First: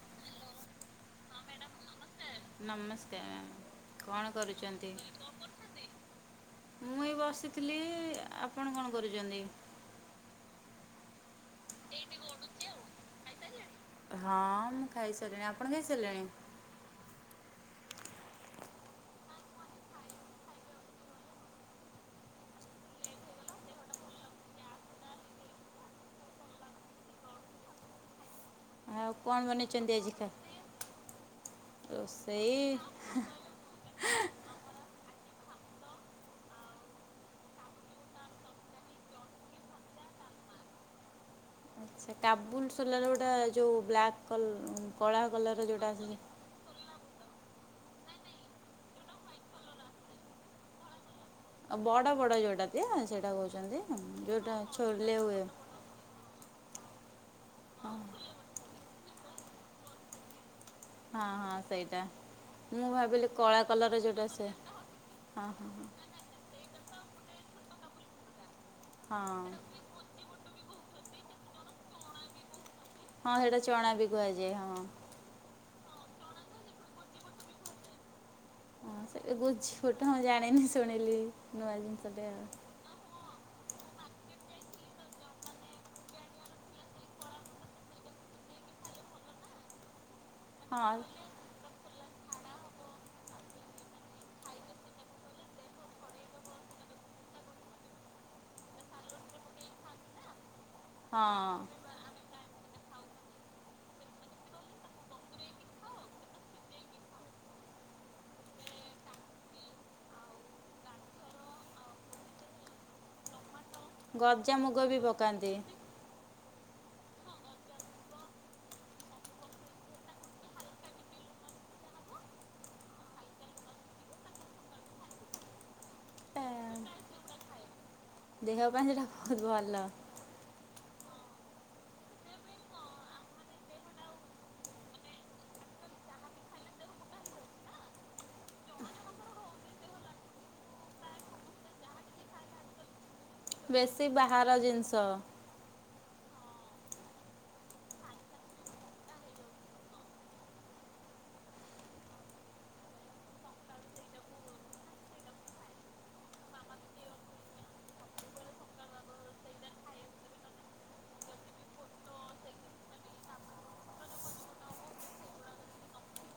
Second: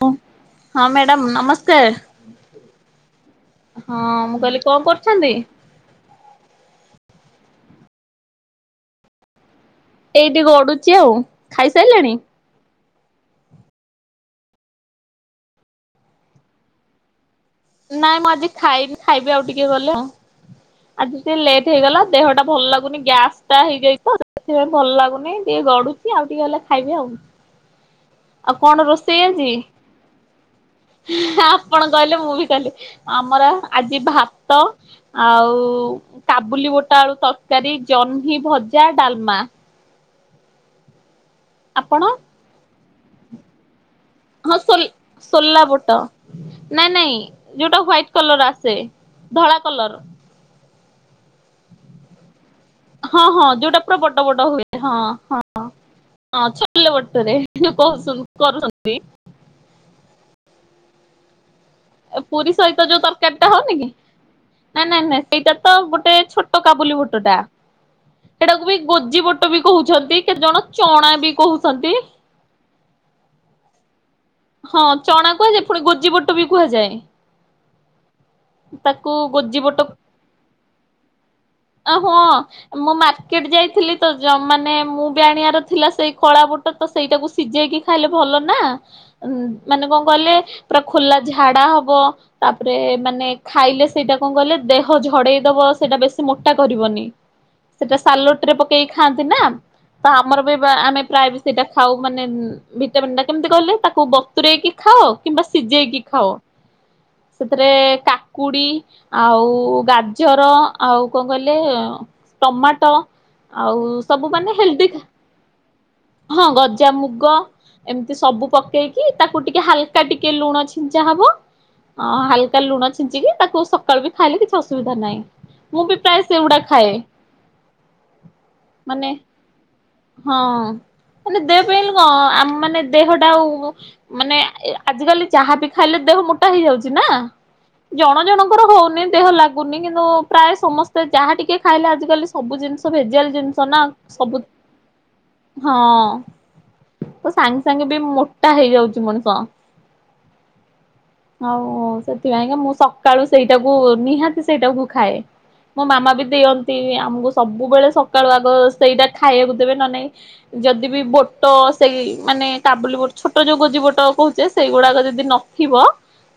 ହଁ ମ୍ୟାଡ଼ାମ ନମସ୍କାର। ନମସ୍କାର ହଁ କଣ ମୁଁ କହିଲି କଣ କରୁଛନ୍ତି। ମୁଁ ଏ ବସିଥିଲି ଆପଣ କଣ କରୁଛନ୍ତି। ଏଇଠି ଗଡୁଛି ଆଉ ଖାଇସାରିଲାଣି। ହଁ ମୁଁ ଖାଇ ସାରିଲିଣି ଆପଣ ଖାଇସାରିଲେଣି। ନାଇଁ ମୁଁ ଆଜି ଖାଇନି ଖାଇବି ଆଉ ଟିକେ ଗଲେ ଆଉ। ଆଜି ଟିକେ ଲେଟ୍ ହେଇଗଲା ଦେହ ଟା ଭଲ ଲାଗୁନି ଗ୍ୟାସ୍ ଟା ହେଇଯାଇଛି ସେଥିପାଇଁ ଭଲ ଲାଗୁନି ଟିକେ ଗଡୁଛି ଆଉ ଟିକେ ହେଲେ ଖାଇବି ଆଉ ଆଉ। କଣ ରୋଷେଇ କଣ ଆଜି ବନେଇଛନ୍ତି ଆଜି ଖା ଆପଣ କହିଲେ ମୁଁ ବି ରୋଷେଇ କହିଲି ଆମର ଆଜି ଭାତ। ଆଉ। କାବୁଲି ବୋଟ ଆଳୁ ତରକାରୀ ଜହ୍ନି ଭଜା ଡାଲମା। ଆପଣ ସେ କାବୁଲ। ଗୋଟା ଯୋଉ ବ୍ଲାକ। ହଁ ସୋଲ ସୋଲା ବୋଟ ନାଇଁ ନାଇଁ। ଯୋଉଟା ହ୍ଵାଇଟ କଲର ଆସେ ଧଳା କଲର। ଆ ବଡ ବଡ ଯୋଉଟା ହଁ ସେଇଟା ହଁ ଯୋଉଟା କହୁଛନ୍ତି ପୁରା ବଡ ବଡ ଯୋଉଟା ହୁଏ ହଁ ଛୋଲେ ହଁ। ହୁଏ। ହଁ ଛୋଲେ ବଟରେ। କହୁ କରୁଛନ୍ତି। ହଁ ହଁ ସେଇଟା ପୁରୀ ସହିତ ମୁଁ ଯୋଉ ଭାବିଲି ତରକାରୀ ଟା କଳା ହଉନି କି କଲର ଯୋଉଟା ଆସେ। ନାଇଁ ନାଇଁ ନାଇଁ ହଁ ସେଇଟା ହଁ ତ ହଁ ଗୋଟେ ଛୋଟ କାବୁଲି ବୁଟେ ତୋଟା ଏଇଟାକୁ ବି ଗୋଜି ବଟ ହଁ ବି କହୁଛନ୍ତି କେତ ଜଣ ଚଣା ବି କହୁଛନ୍ତି ହଁ ସେଇଟା ଚନା ବି ହଁ ଚଣା କୁହ ଯେ ପୁଣି ଗୋଜି ବଟ ବି କୁହାଯାଏ ହଁ ତାକୁ ସେ ଗୋଜି ବୁଝ ବୋଟ ଫଟ ମୁଁ ଜାଣିନି ଶୁଣିଲି ନୂଆ ଜିନିଷ ଟେ ଆଉ କେଟ ଯାଇଥିଲି ତ ମାନେ ମୁଁ ବି ଆଣିବାର ଥିଲା ସେଇ ଖଳା ବୁଟ ତ ସେଇଟାକୁ ସିଝେଇକି ଖାଇଲେ ଭଲ ନା ଉ ମାନେ କଣ କହିଲେ ପୁରା ହଁ ଖୋଲା ଝାଡା ହବ ତାପରେ ମାନେ ଖାଇଲେ ସେଇଟା କଣ କହିଲେ ଦେହ ଝଡେଇ ଦବ ସେଇଟା ବେଶୀ ମୋଟା କରିବନି ସେଟା ସାଲୋଟ ରେ ପକେଇକି ଖାଆନ୍ତି ନା ତ ଆମର ବି ଆମେ ପ୍ରାୟ ବି ହଁ ସେଇଟା ଖାଉ ମାନେ ପଣ୍ଡ କେିତି କହେ ତାକୁ ବତୁରଇକି ଖାଅ କିମ୍ବା ସିଝେଇକି ଖାଅ ସେଥିରେ କାକୁଡି ଆଉ ଗାଜର ଆଉ କଣ କହିଲେ ଟମାଟୋ ଆଉ ସବୁ ମାନେ ଗଜା ମୁଗ ହେଲଦି ବି ପକାନ୍ତି। ହଁ ଗଜାମୁଗ ଏମିତି ସବୁ ପ କେଇକି ତାକୁ ଟିକେ ହାଲକା ଟିକେ ଲୁଣ ଛିଞ୍ଚା ହବ ହାଲକା ଲୁଣ ଛିଞ୍ଚିକି ତାକୁ ସକାଳୁ ବି ଖାଇଲେ କିଛି ଅସୁବିଧା ନାହିଁ ମୁଁ ବି ପ୍ରାୟ ତା ସେଇଗୁଡା ଖାଏ ଦେହ ପାଇଁ ସେଇଟା ମାନେ ବୋହୁତ ଭଲ। ହଁ ମାନେ ଦେହ ପାଇଁଲେ କଣ ଆ ଆମ ମାନେ ଦେହଟା ଆଉ। ମାନେ ଆଜିକାଲି ଯହା ବି ଖାଇଲେ ଦେହ ମୋଟା ହେଇଯାଉଚି ନା ଜଣ ଜଣଙ୍କର ହୋଉନି ଦେହ ଲାଗୁନି କିନ୍ତୁ ପ୍ରାୟ ସମସ୍ତେ ଯାହା ଟିକେ ଖାଇଲେ ଆଜିକାଲି ସବୁ ଜିନିଷ ଭେଜିଆ ଜିନିଷ ନା ବେଶୀ ସବୁ ବାହାର ଜିନିଷ ହଁ। ସାଙ୍ଗେ ସାଙ୍ଗେ ବି ମୋ ଟା ହେଇଯାଉଚି ମଣିଷ ଆଉ ସେଥିପାଇଁକା ମୁଁ ସକାଳୁ ସେଇଟାକୁ ନିହାତି ସେଇଟାକୁ ଖାଏ ମୋ ମାମା ବି ଦିଅନ୍ତି ଆମକୁ ସବୁବେଳେ ସକାଳୁ ଆଗ ସେଇଟା ଖାଇବାକୁ ଦେବେ ନହେନେ ଯଦି ବି ବୋଟ ସେଇ ମାନେ କାବୁଲି ବୋ ଛୋଟ ଯୋଉ ଗୋଜି ବୋଟ କହୁଚେ ସେଇଗୁଡାକ ଯଦି ନଥିବ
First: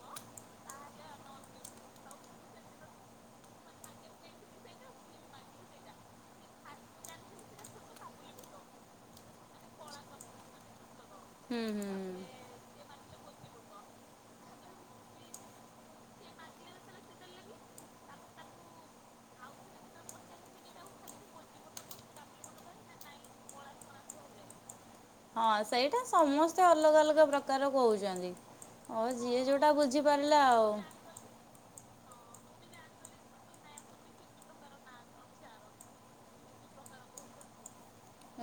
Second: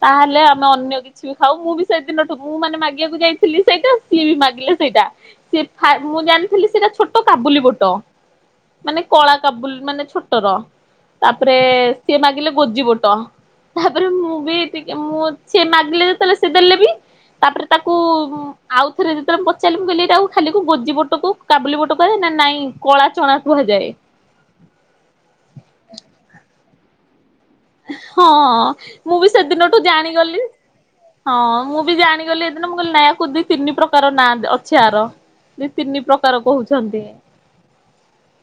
ତାହେଲେ ଆମେ ଅନ୍ୟ କିଛି ବି ଖାଉ ମୁଁ ବି ସେଦିନଠୁ ମୁଁ ମାନେ ମାଗିବାକୁ ଯାଇଥିଲି ସେଇଟା ସିଏ ବି ମାଗିଲେ ସେଇଟା ସିଏ ମୁଁ ଜାଣିଥିଲି ସେଇଟା ଛୋଟ କାବୁଲି ବୋଟ ମାନେ କଳା କାବୁଲି ମାନେ ଛୋଟର ତାପରେ ହୁଁ ହୁଁ ସିଏ ମାଗିଲେ କୁଜି ବୁଟ ତାପରେ ମୁଁ ବି ଟିକେ ମୁଁ ସେ ମାଗିଲେ ଯେତେବେଳେ ସେ ଦେଲେ ବି ତାପରେ ତାକୁ ଆଉ ଥରେ ଯେତେବେଳେ ପଚାରିଲି ମୁଁ କହିଲି ତାକୁ ଖାଲି ଗୋଜି ବୁଟକୁ କାବୁଲି ବୁଟ କୁହାଯାଏ ନା ନାଇଁ କଳା ଚଣା କୁହାଯାଏ। ହଁ ସେଇଟା ସମସ୍ତେ ଅଲଗା ଅଲଗା ପ୍ର ହଁ ମୁଁ ବି ଯୋଉଟା ସେଦିନଠୁ ବୁଝିପାରିଲା ଜାଣିଗଲି ଆଉ। ହଁ ମୁଁ ବି ଜାଣିଗଲେ ଏଦିନ ମୁଁ କହିଲି ନାୟା କୁ ଦି ତିନି ପ୍ରକାର ନାଁ ଅଛି ଆର ଦି ତିନି ପ୍ରକାର କହୁଛନ୍ତି।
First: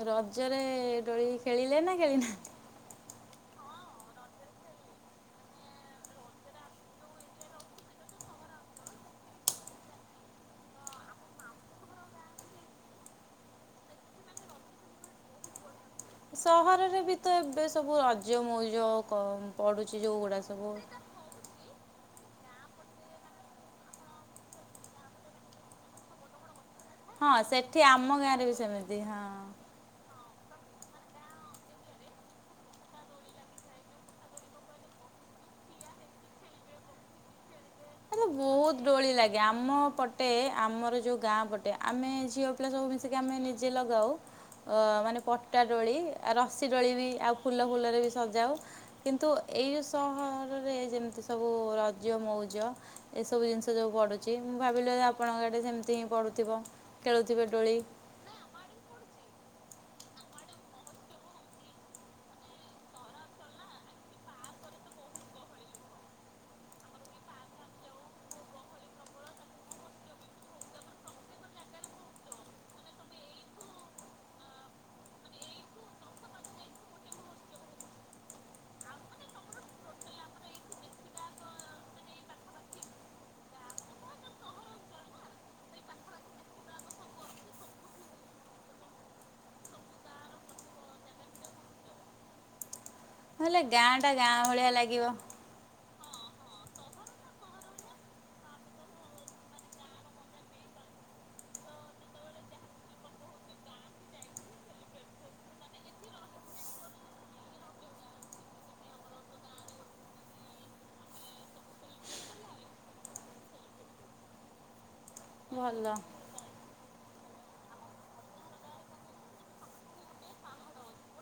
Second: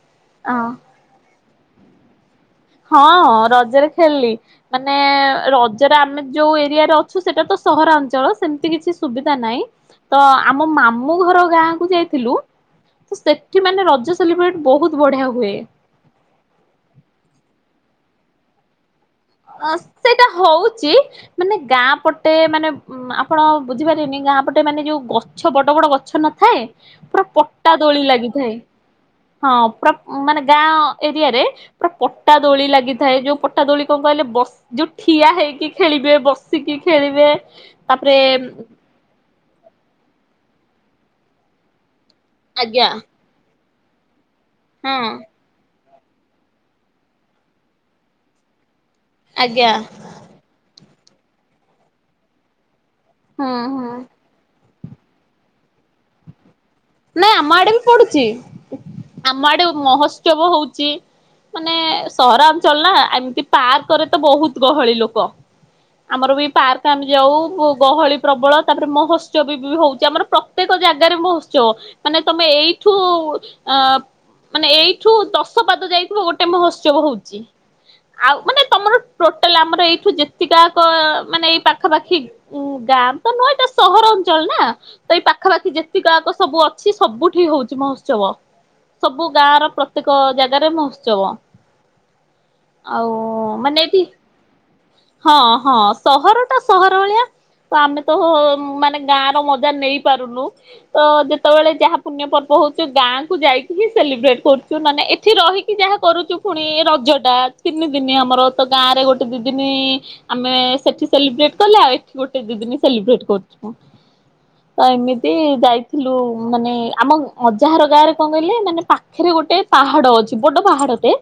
ରଜରେ ହଁ। ଦୋଳି। ଖେଳିିଲେ ନା ଖେଳି ନାହାନ୍ତି? ହଁ ରଜରେ ଖେଳିଲି ମାନେ ରଜରେ ଆମେ ଯୋଉ ଏରିଆରେ ଅଛୁ ସେଟା ତ ସହରାଞ୍ଚଳ ସେମିତି କିଛି ସୁବିଧା ନାହିଁ ତ ଆମ ମାମୁଁ ଘର ଗାଁ କୁ ଯାଇଥିଲୁ ତ ସେଠି ମାନେ ରଜ ସେଲିବ୍ରେଟ ବୋହୁତ ବଢିଆ ହୁଏ। ସହରରେ ବି ତ ଏବେ ସବୁ ରଜମୌଜ ଅ ସେଟା ହୋଉଚି ମାନେ ଗାଁ ଏପଟେ ମାନେ ଆପଣ ବୁଝିପାରିବେନି ଗାଁ ପଟେ ମାନେ ଯୋଉ ଗଛ ବଡ଼ ବଡ଼ ଗଛ ନଥାଏ। ପୁରା ହଁ ପଟା ସେଠି ଦୋଳି ଆମ ଗାଁରେ ବି ଲାଗିଥାଏ। ସେମିତି ହଁ। ମାନେ ଗାଁ ଏରିଆରେ ପୁରା ପଟା ଦୋଳି ଲାଗିଥାଏ। ଯୋଉ ପଟା ଦୋଳି କଣ କହିଲେ ବସି ଯୋଉ ଠିଆ ହେଇକି ଖେଳିବେ ବସିକି ଖେଳିବେ। ତାପରେ ବୋହୁତ ଡୋଳି ଲାଗେ ଆମ ପଟେ ଆମର ଯୋଉ ଗାଁ ପଟେ ଆମେ ଝିଅ ପିଲା ଆଜ୍ଞା ସବୁ ମିଶିକି ଆମେ ନି ଯେ ଲଗାଉ। ଅ ହଁ ମାନେ ପଟା ଦୋଳି ଆଉ ରସିି ଦୋଳି ବି ଆଉ ଫୁଲ ଫୁଲରେ ବି ସଜାଉ। କିନ୍ତୁ ଏଇ ଆଜ୍ଞା ଯୋଉ ସହରରେ ଯେମି ଏ ସବୁ ରଜ ମଉଜ ଏ ସବୁ ହୁଁ ଜିନିଷ ଯୋଉ ହୁଁ ପଡୁଚି। ଭାବିଲୁ ଯେ ଆପଣଙ୍କ ଆଡେ ସେମିତି ହିଁ ପଡୁଥିବ। ନାଇଁ ଆମ ଆଡେ ବି ପଡୁଚି ଆମ ଆଡେ ମହୋତ୍ସବ ହୋଉଚି ମାନେ ସହରାଞ୍ଚଳ ନା ଏମିତି ପାର୍କ ରେ ତ ବହୁତ ଗହଳି ଲୋକ ଆମର ବି ପାର୍କ ଆମେ ଯାଉ ଗହଳି ପ୍ରବଳ ତାପରେ ମହୋତ୍ସବ ବି ହୋଉଚି ଆମର ପ୍ରତ୍ୟେକ ଜାଗାରେ ମହୋତ୍ସ ବ ମାନେ ତମେ ଏଇଠୁ ଅ ମାନେ ଏଇଠୁ ଦଶ ପାଦ ଯାଇିଥିବ ଗୋଟେ ମହୋତ୍ସବ ହୋଉଚି, ଆଉ ମାନେ ତମର ଟୋଟାଲ ଆମର ଏଇଠୁ ଯେତିକାକ ମାନେ ଏଇ ପାଖାପାଖି ଗାଁ ତ ନୁହଁ ଏଇଟା ସହରଅଞ୍ଚଳ ନା ତ ଏଇ ପାଖାପାଖି ଯେତିକଆକ ସବୁ ଅଛି ସବୁଠି ହୋଉଚି ମହୋତ୍ସବ ସବୁ ଗାଁ ର ପ୍ରତ୍ୟେକ ଜାଗାରେ ମହୋତ୍ସବ। ଆଉ ହେଲେ ମାନେ ଏଠି ଗାଁଟା ଗାଁ ଭଳିଆ ଲାଗିବ ହଁ ହଁ ସହର ଟା ସହର ଭଳିଆ ତ ଆମେ ତ ମାନେ ଗାଁ ର ମଜା ନେଇ ପାରୁନୁ ତ ଯେମି ଯେତେବେଳେ ଯାହା ପୁଣ୍ୟ ପର୍ବ ହଉଛି ଗାଁକୁୁ ଯାଇକି ହିଁ ସେଲିବ୍ରେଟ କରୁଛୁ। ନ ନାଇଁ ଏଠି ରହିକି ଯାହା କରୁଛୁ ପୁଣି ରଜ ଟା ତିନି ଦିନି ଆମର ତ ଗାଁ ରେ ଗୋଟେ ଦି ଦିନ ଆମେ ସେଠି ସେଲିବ୍ରେଟ କଲେ ଆଉ ଏଠି ଗୋଟେ ଦି ଦିନ ସେଲିବ୍ରେଟ କରୁଛୁ। ତ ଏମିତି ତି ଭଲ ଯାଇଥିଲୁ ମାନେ ଆମ ଅଜାଘର ଗାଁ ରେ କଣ କହିଲେ ମାନେ ପାଖରେ ଗୋଟେ ପାହାଡ ଅଛି ବଡ ପାହାଡଟେ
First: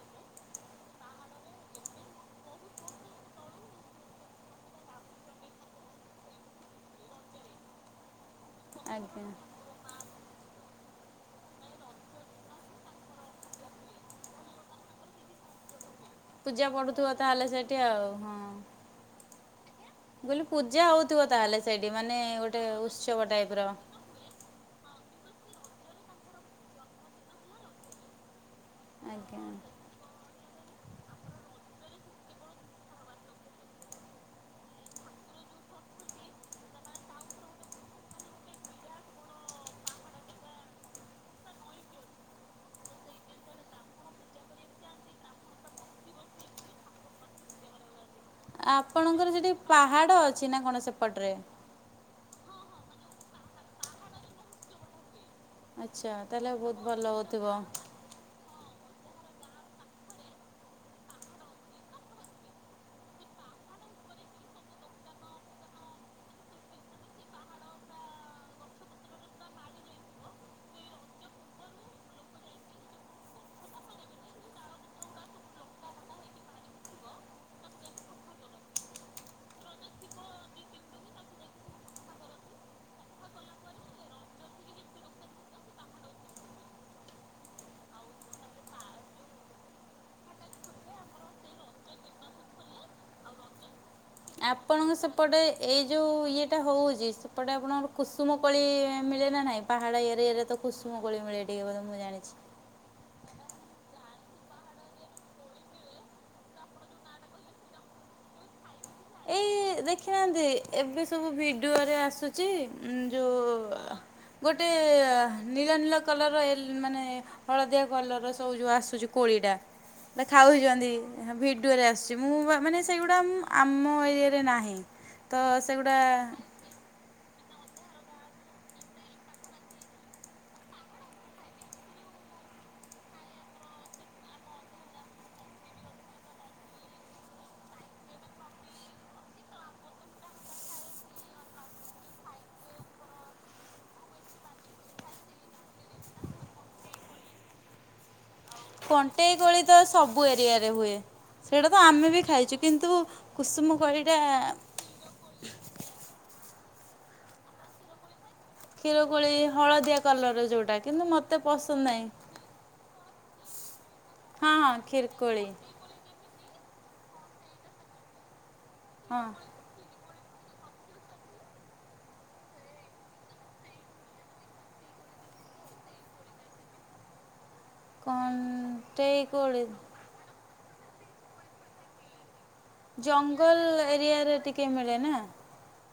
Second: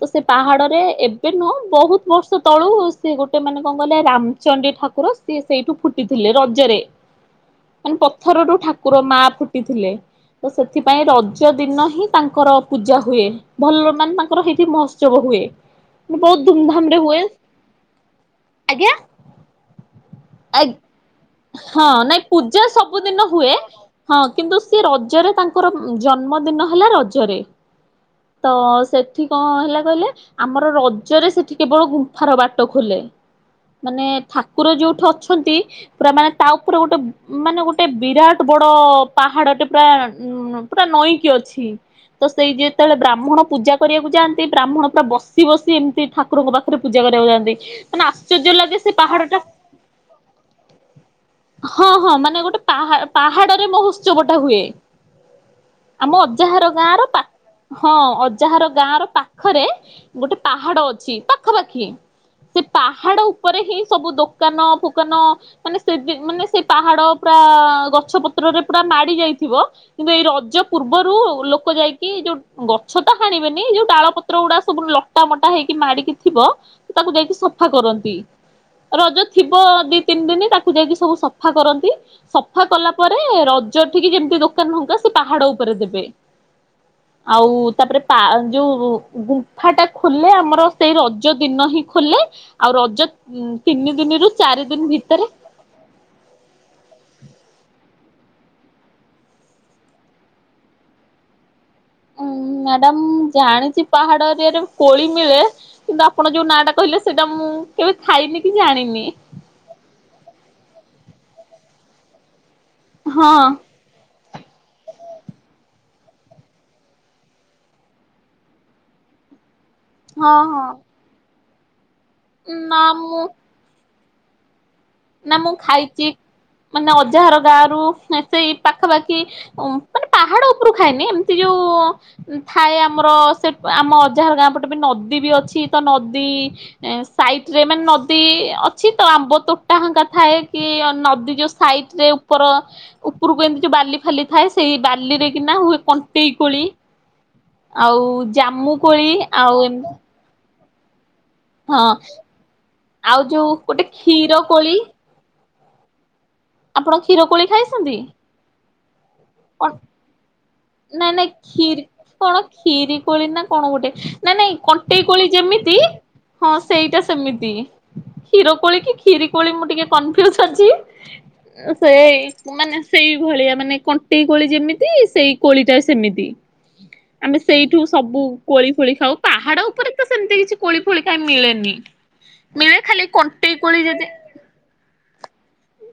ତ ସେ ପାହାଡରେ ଏବେ ନୁହଁ ବହୁତ ବର୍ଷ ତଳୁ ସେ ଗୋଟେ ମାନେ କଣ କହିଲ ରାମଚଣ୍ଡୀ ଠାକୁର ସିଏ ସେଇଠୁ ଫୁଟିଥିଲେ ରଜରେ ମାନେ ପଥରରୁୁ ଠାକୁର ମା ଆଜ୍ଞା ଫୁ ଲେ ସେଥିପାଇଁ ରଜ ଦିନ ହିଁ ତାଙ୍କର ପୂଜା ହୁଏ ଭଲ ମାନେ ତାଙ୍କର ସେଇଠି ମହୋତ୍ସବ ହୁଏ। ବହୁତ ପୂଜା ଧୁମଧାମ ରେ ପଡୁଥିବ ହୁଏ ତାହେଲେ ସେଠି ଆଉ ହଁ ଆଜ୍ଞା ମୁଁ କହିଲି ପୂଜା ହଉଥିବ ତାହେଲେ ହଁ ସେଇଠି ମାନେ ନାଇଁ ଗୋଟେ ପୂଜା ଉତ୍ସବ ସବୁଦିନ ଟାଇପ୍ ହୁଏ ର। ହଁ କିନ୍ତୁ ସିଏ ରଜ ରଜରେ ତାଙ୍କର ଜନ୍ମଦିନ ହେଲା ରଜରେ ତ ସେଠି ଆଜ୍ଞା। କଣ ହେଲା କହିଲେ ଆମର ରଜରେ ସେଠି କେବଳ ଗୁମ୍ଫାର ବାଟ ଖୋଲେ ମାନେ ଠାକୁର ଯୋଉଠି ଅଛନ୍ତି ପୁରା ମାନେ ତା ଉପରେ ଗୋଟେ ମାନେ ଗୋଟେ ବିରାଟ ବଡ ପାହାଡଟେ ପୁରା ଉ ପୁରା ନଈକି ଅଛି ତ ସେଇ ଯେତେବେଳେ ବ୍ରାହ୍ମଣ ପୂଜା କରିବାକୁ ଯାଆନ୍ତି ବ୍ରାହ୍ମଣ ପୁରା ବସି ବସି ଏମିତି ଠାକୁରଙ୍କ ପାଖରେ ପୂଜା କରିବାକୁ ଯାଆନ୍ତି। ମାନେ ଆସ ଆପଣଙ୍କର ସେଠି ପାହାଡ ଅଛି ନା କଣ ସେପଡ଼ରେ ହଁ ହଁ ମାନେ ଗୋଟେ ପାହା ପାହାଡରେ ମହୋତ୍ସବଟା ହୁଏ। ଆମ ଆଚ୍ଛା ତାହେଲେ ଅଜାହାର ବହୁତ ଗାଁ ର ଭଲ ପାଟ ହଉଥିବ। ହଁ ଅଜାହାର ଗାଁ ର ପାଖରେ ଗୋଟେ ପାହାଡ ଅଛି ପାଖାପାଖି ସେ ପାହାଡ ଉପରେ ହିଁ ସବୁ ଦୋକାନ ଫୋକାନ ମାନେ ସେ ମାନେ ସେ ପାହାଡ ପୁରା ଗଛ ପତ୍ରରେ ପୁରା ମାଡି ଯାଇଥିବ କିନ୍ତୁ ଏଇ ରଜ ପୂର୍ବରୁ ଲୋକ ଯାଇକି ଯୋଉ ଗଛ ତ ହାଣିବେନି ଯୋଉ ଡାଳ ପତ୍ର ଗୁଡା ସବୁ ଲଟା ମଟା ହେଇକି ମାଡିକି ଥିବ ତାକୁ ଯାଇକି ସଫା କରନ୍ତି ରଜ ଥିବ ଦି ତିନି ଦିନ ତାକୁ ଯାଇକି ସବୁ ସଫା କରନ୍ତି। ସଫା କଲା ପରେ ରଜ ଟିକେ ଯେମିତି ଦୋକାନ ହଙ୍କା ସେ ପାହାଡ ଉପରେ ଦେବେ ଆଉ ତାପରେ ପା ଯୋଉ ଗୁମ୍ଫା ଟା ଖୋଲେ ଆମର ସେଇ ରଜ ଦିନ ହିଁ ଖୋଲେ ଆଉ ରଜ ତିନି ଦିନରୁ ଚାରି ଦିନ ଆପଣଙ୍କ ଭିତରେ ସେପଟେ ଏଇ ଯୋଉ ଇଏଟା ହଉଛି ସେପଟେ ଆପଣ ଆମର କୁସୁମ କୋଳି ମିଳେ ନା ନାହିଁ? ପାହାଡ ଏରିଆରେ ତ କୁସୁମ କୋଳି ମିଳେ। ଏଇକଥା ମୁଁ ଉଁ ଜାଣିଛି। ମ୍ୟାଡାମ ଜାଣିଛି ପାହାଡ ଏରିଆରେ କୋଳି ମିଳେ କିନ୍ତୁ ଆପଣ ଯୋଉ ନାଁ ଟା କହିଲେ ସେଇଟା ମୁଁ କେବେ ଖାଇନି କି ଜାଣିନି। ଦେଖିନାହାନ୍ତି ଏବେ ସବୁ ଭିଡିଓରେ ଆସୁଛି। ଯେ ଯୋ ହଁ। ଗୋଟେ ନୀଳ ନୀଳ କଲର ର ମାନେ ହଳଦିଆ କଲର ସବୁ ଯେଉଁ ଆସୁଛି କୋଳିଟା ସେଟା ହଁ ହଁ ଖାଉଛନ୍ତି ଭିଡି ଭିଡିଓରେ ଆସୁ ମୁଁ ମାନେ ନା ସେଇଗୁଡା ମୁଁ ଆମ ରେ ନାହିଁ। ତ ନା ମୁଁ ସେଗୁଡ଼ା ଖାଇଛି ମାନେ ଅଜାହର ଗାଁ ରୁ ସେଇ ପାଖାପାଖି ମାନେ ପାହାଡ଼ ଉପରୁ ଖାଇନି ଏମିତି ଯୋଉ ଥାଏ ଆମର ସେ ଆମ ଅଜାଘର ଗାଁ ପଟେ ବି ନଦୀ ବି ଅଛି ତ ନଦୀ ସାଇଟରେ ମାନେ ନଦୀ ଅଛି ତ ଆମ୍ବ ତୋ ଟା ହାଙ୍କା ଥାଏ କି ନଦୀ ଯୋଉ ସାଇଟରେ ଉପର ଉପରୁକୁ ଏମିତି ଯୋଉ ବାଲି ଫାଲି ଥାଏ ସେଇ ବାଲିରେ କିନା ହୁଏ କଣ୍ଟେଇ କୋଳି ଆଉ ଜାମୁ କୋଳି ଆଉ ଏମିତି ରେ ହୁଏ ସେଇଟା ତ ଆମେ ବି ଖାଇଛୁ କିନ୍ତୁ ଆଉ ଯୋଉ କୁସୁମ ଗୋଟେ କୋଳଟା କ୍ଷୀର କୋଳି ଆପଣ କ୍ଷୀର କୋଳି ଖାଇଛନ୍ତି କ୍ଷୀର କୋଳି କଣ ହଳଦିଆ କଲର ଯୋଉଟା କିନ୍ତୁ ନାଇଁ ନାଇଁ ମତେ ପସନ୍ଦ କ୍ଷୀରି ନାହିଁ କଣ କ୍ଷୀରି କୋଳି ନା କଣ ଗୋଟେ ନାଇ ହଁ ନାଇଁ ହଁ କଣ୍ଟେଇ କ୍ଷୀର କୋଳି ଯେମିତି ହଁ ସେଇଟା ସେମିତି ହିରୋ କୋଳି କି ହଁ। କ୍ଷୀରି କଳି ମୁଁ ଟିକେ [unintelligible] ସେଇ ମାନେ ସେଇଭଳିଆ ମାନେ କଣ୍ କଣ୍ଟେଇକୋଳି ଯେମିତି ସେଇ କୋଳିଟା ସେମିତି ଆମେ ସେଇଠୁ ସବୁ କୋଳି ଫୋଳି ଖାଉ କଣ୍ଟେଇ କୋଳି ପାହାଡ ଉପରେ ତ ସେମିତି କିଛି କୋଳି ଫୋଳି କାଇ ମିଳେନି। ମିଳେ ଖାଲି କଣ୍ଟେଇ ଜଙ୍ଗଲ କୋଳି ଯଦି ଏରିଆରେ ଟିକେ ମିଳେ ନା।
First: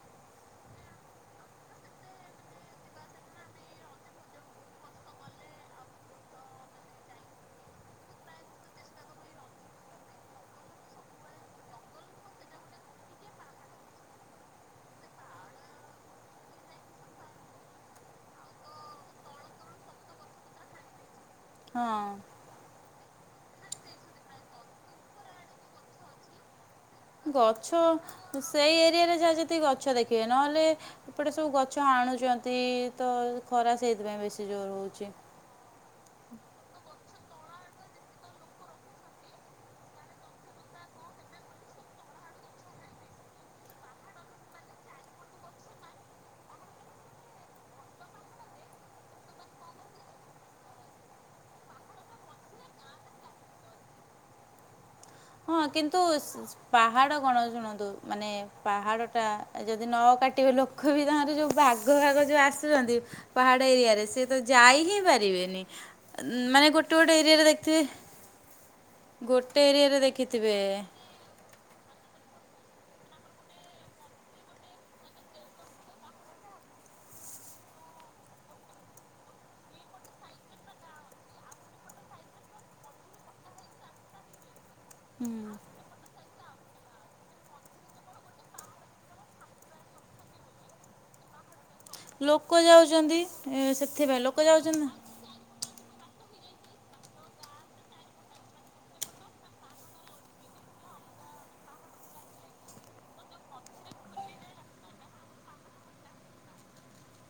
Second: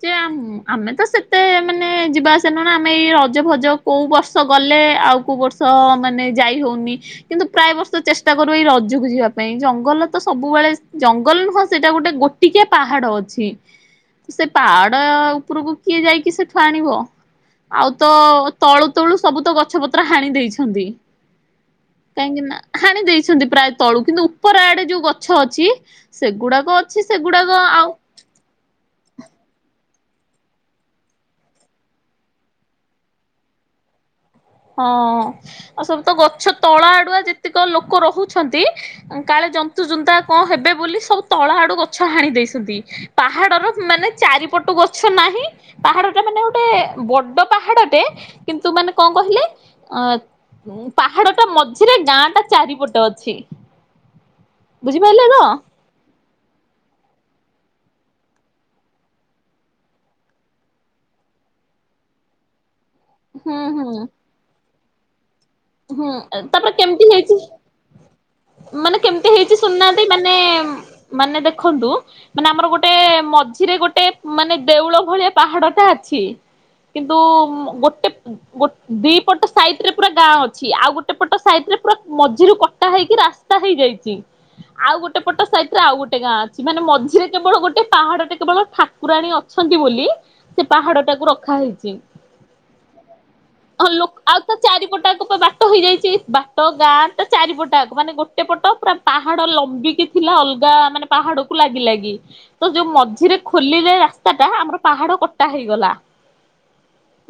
ଯେ ଆମ ଆମେ ତ ସେତେ ମାନେ ଯିବା ଆସିଆ ନା ଆମେ ଏଇ ରଜ ଭଜ କୋଉ ବର୍ଷ ଗଲେ ଆଉ କୋଉ ବର୍ଷ ମାନେ ଯାଇ ହଉନି କିନ୍ତୁ ପ୍ରାୟ ବର୍ଷ ଚେଷ୍ଟା କରୁ ଏଇ ରଜକୁ ଯିବା ପାଇଁ ଜଙ୍ଗଲ ତ ସବୁବେଳେ ଜଙ୍ଗଲ ନୁହଁ ସେଇଟା ଗୋଟେ ଗୋଟିକି ପାହାଡ ଅଛି ସେ ପାହାଡ ଉପରକୁ କିଏ ଯାଇକି ସେଠୁ ଆଣିବ। ଆଉ ତ ତଳୁ ତଳୁ ସବୁ ତ ଗଛ ପତ୍ର ହାଣି ଦେଇଛନ୍ତି। କାହିଁକି ନା ହଁ। ହାଣି ଦେଇଛନ୍ତି ପ୍ରାୟ ତଳୁ କିନ୍ତୁ ଉପର ଆଡେ ଯୋଉ ଗଛ ଅଛି ସେଗୁଡାକ ଅଛି ସେଗୁଡାକ ଗଛ ଆଉ ସେଇ ଏରିଆରେ ଯା ଯେତିକି ଗଛ ଦେଖ ବେ ନହେଲେ ଏପଟେ ସବୁ ଗଛ ହାଣୁଛନ୍ତି ତ ଖରା ସେଇଥିପାଇଁ ବେଶୀ। ଜୋର ହଉଛି ହଁ। ଆ ସବୁ ତ ଗଛ ତଳ ଆଡୁଆ ଯେତିକ ଲୋକ ରହୁଛନ୍ତି କାଳେ ଜନ୍ତୁ ଜୁନ୍ତା କଣ ହେବେ ବୋଲି ସବୁ ତଳ ଆଡୁ ଗଛ ହାଣି ଦେଇଛନ୍ତି ପାହାଡର ମାନେ ଚାରିପଟୁ ଗଛ ନାହିଁ ପାହାଡ ଟା ମାନେ ଗୋଟେ ବଡ ପାହାଡଟେ କିନ୍ତୁ ମାନେ ଙ୍କ କହିଲେ ଅ ପାହାଡଟା ମଝିରେ ଗାଁ ଟା ଚାରିପଟ ଅଛି। ବୁଝିପାରିଲେ ତ? ହଁ କିନ୍ତୁ ସ ପାହାଡ କଣ ଶୁଣନ୍ତୁ ମାନେ ପାହାଡ଼ଟା ଯଦି ନ କାଟିବେ ଲୋକ ବି ତାଙ୍କର ଯଉ ବାଗ ଭାଗ ଯଉଁ ଆସୁଛନ୍ତି। ହୁଁ ପାହାଡ ହୁଁ ଏରିଆ ରେ ସେଏ ତ ଯାଇ ହିଁ ପାରିବେ। ନି ହୁଁ ମାନେ ତାପରେ ଗୋଟେ ଗୋଟେ କେମିତି ଏରିଆ ହେଇଛି ରେ ଦେଖିଥିବେ ମାନେ କେମିତି ହେଇଛି ଗୋଟେ ଏରିଆ ରେ ଶୁଣୁନାହାନ୍ତି ଦେଖି ମାନେ ମାନେ ଦେଖନ୍ତୁ ମାନେ ଆମର ଗୋଟେ ମଝିରେ ଗୋଟେ ମାନେ ଦେଉଳ ଭଳିଆ ପାହାଡଟା ଅଛି କିନ୍ତୁ ମ୍ ଗୋଟେ ଗୋ ଦି ପଟ ସାଇଟ୍ ରେ ପୁରା ଗାଁ ଅ ଛି ଆଉ ଗୋଟେ ପଟ ସାଇଡ୍ ରେ ପୁରା ମଝିରୁ କଟା ହେଇକି ରାସ୍ତା ହେଇଯାଇଚି। ଆଉ ଗୋଟେ ହୁଁ ପଟ ସାଇଟ୍ ରେ ଆଉ ଗୋଟେ ଗାଁ ଅ ଛି ମାନେ ମଝିରେ କେବଳ ଗୋଟେ ପାହାଡଟେ କେବଳ ଠାକୁରାଣୀ ଅଛନ୍ତି ବୋଲି ସେ ପାହାଡ ଟାକୁ ରଖା ହେଇଚି। ଲୋକ ଯାଉଛନ୍ତି ହଁ ସେଥିପାଇଁ ଆଉ ଲୋକ ତା ଯାଉଛନ୍ତି ଚାରିପଟାକ ପା ନା। ବାଟ ହେଇଯାଇଛି, ବାଟ ଗାଁ ତା ଚାରିପଟଆକ ମାନେ ଗୋଟେ ପଟ ପୁରା ପାହାଡ ଲମ୍ବିକି ଥିଲା ଅଲଗା ମାନେ ପାହାଡକୁ ଲାଗି ଲାଗି, ତ ଯୋଉ ମଝିରେ ଖୋଲିଲେ ରାସ୍ତାଟା ଆମର ପାହାଡ କଟା ହେଇଗଲା,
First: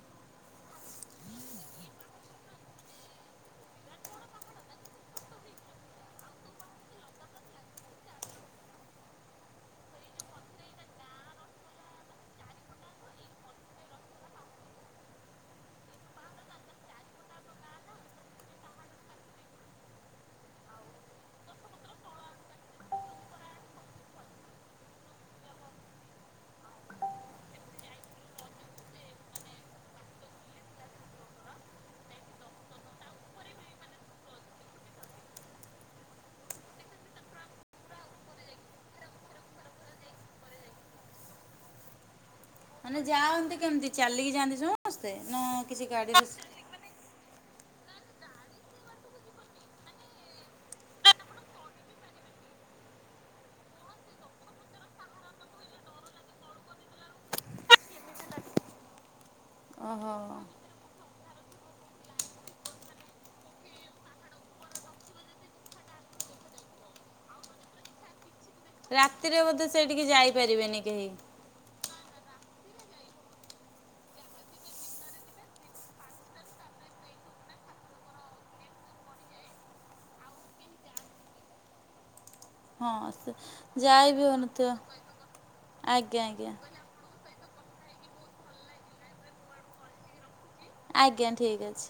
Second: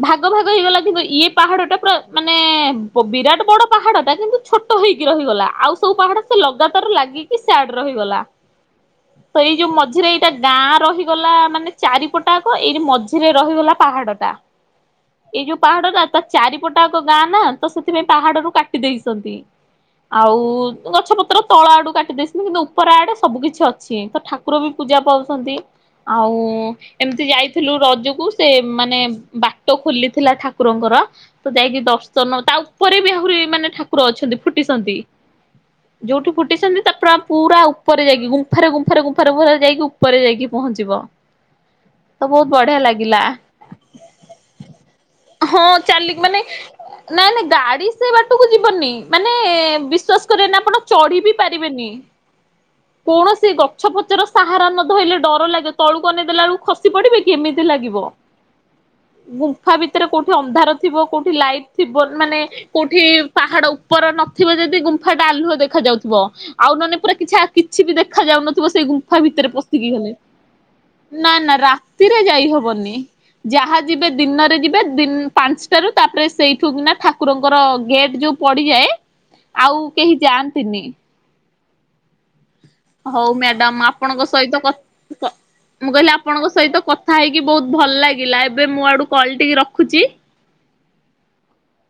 ଭାଗ ଭାଗ ହେଇଗଲା କିନ୍ତୁ ଇଏ ପାହାଡଟା ପୁରା ମାନେଏ-ଏ-ଏ [inaudible] ବିରାଟ ବଡ ପାହାଡଟା କିନ୍ତୁ ଛୋଟ ହେଇକି ରହିଗଲା ଆଉ ସବୁ ପାହାଡ ସେ ଲଗାତାର ଲାଗିକି ସିଆଡେ ରହିଗଲା। ତ ଏଇ ଯୋଉ ମଝିରେ ଏଇଟା ଗାଁ ରହିଗଲା ମାନେ ଚାରିପଟଆକ ଏଇ ମଝିରେ ରହିଗଲା ପାହାଡଟା ଏଇ ଯୋଉ ପାହାଡଟା ତା ଚାରିପଟଆକ ଗାଁ ନା। ତ ସେଥିପାଇଁ ପାହାଡରୁୁ କାଟି ଦେଇଛନ୍ତି, ଆଉ ଗଛ ପତ୍ର ତଳ ଆଡୁ କାଟି ଦେଇଛନ୍ତି କିନ୍ତୁ ଉପର ଆଡେ ସବୁ କିିଛି ଅଛି ତ ଠାକୁର ବି ପୂଜା ପାଉଛନ୍ତି ଆଉ ଏମିତି ଯାଇଥିଲୁ ରଜକୁ ସେ ମାନେ ବାଟ ଖୋଲିଥିଲା ଠାକୁରଙ୍କର ତ ଯାଇକି ଦର୍ଶନ। ତା ଉପରେ ବି ଆହୁରି ମାନେ ଠାକୁର ଅଛନ୍ତି ଫୁଟିଛନ୍ତି ଯୋଉଠି ଫୁଟିଛନ୍ତି ତାପରେ ପୁରା ଉପରେ ଯାଇକି ଗୁମ୍ଫାରେ ଗୁମ୍ଫାରେ ଗୁମ୍ଫାରେ ପୁରା ଯାଇକି ଉପରେ ଯାଇକି ପହଞ୍ଚିବ। ତ ବହୁତ ବଢିଆ ମାନେ ଲାଗିଲା। ଯାଆନ୍ତି କେମିତି ଚାଲିକି ଯାଆନ୍ତି ସମସ୍ତେ ନା ହଁ କିଛି ଗାଡି? ଚାଲିକି ମାନେ ନାଇଁ ନାଇଁ ଗାଡି ସେ ବାଟକୁ ଯିବନି, ମାନେ ବିଶ୍ଵାସ କରିବେନି ଆପଣ ଚଢି ବି ପାରିବେନି, କୌଣସି ଗଛପଛର ସାହାରା ନ ଧଇଲେ ଡର ଲାଗିବ ତଳୁକୁ ଅନେଇଦେଲା ବେଳକୁ ଖସି ପଡିବେ କି ଏମିତି ଲାଗିବ ଗୁମ୍ପ୍ ମ୍ଫା ଭିତରେ ଓହୋ କୋଉଠି ଅନ୍ଧାର ଥିବ। କୋଉଠି ଲାଇଟ। ଥିବ ମାନେ କୋଉଠି ପାହାଡ ଉପର ନଥିବ ଯଦି ଗୁମ୍ଫାଟା ଆଲୁହ ଦେଖା ଯାଉଥିବ ଆଉ ନହେଲେ ପୁରା କିଛି ଆ କିଛି ବି ଦେଖାଯାଉ ନ [inaudible] ସେଇ ଗୁମ୍ଫା ରାତିରେ ଭିତରେ ବୋଧେ ପଶିକି ସେଇଠିକି ଗଲେ, ଯାଇପାରିବେନି କେହି ନା-ନା ରା ରାତିରେ ଯାଇହବନି, ଯାହା ଯିବେ ଦିନରେ ଯିବେ ଦିନ୍ ପାଞ୍ଚଟାରୁ ତାପରେ ସେଇଠୁ କିନା ଠାକୁରଙ୍କର ଗେଟ୍ ଯୋଉ ପଡିଯାଏ ଆଉ କେହି ଯାଆନ୍ତିନି। ହଉ ହଁ ମ୍ୟାଡାମ୍ ଯାଇ ବି ଆପଣଙ୍କ ସହିତ ହେଉନଥିବ କ କ ମୁଁ କହିଲି ଆଜ୍ଞା ଆପଣଙ୍କ ଆଜ୍ଞା ସହିତ କଥା ହେଇ କି ବହୁତ ଭଲ ଲାଗିଲା ଏବେ ମୋ ଆଡୁ କଲ୍ ଟିକି ରଖୁଛି। ଆଜ୍ଞା ଠିକ୍ ଅଛି।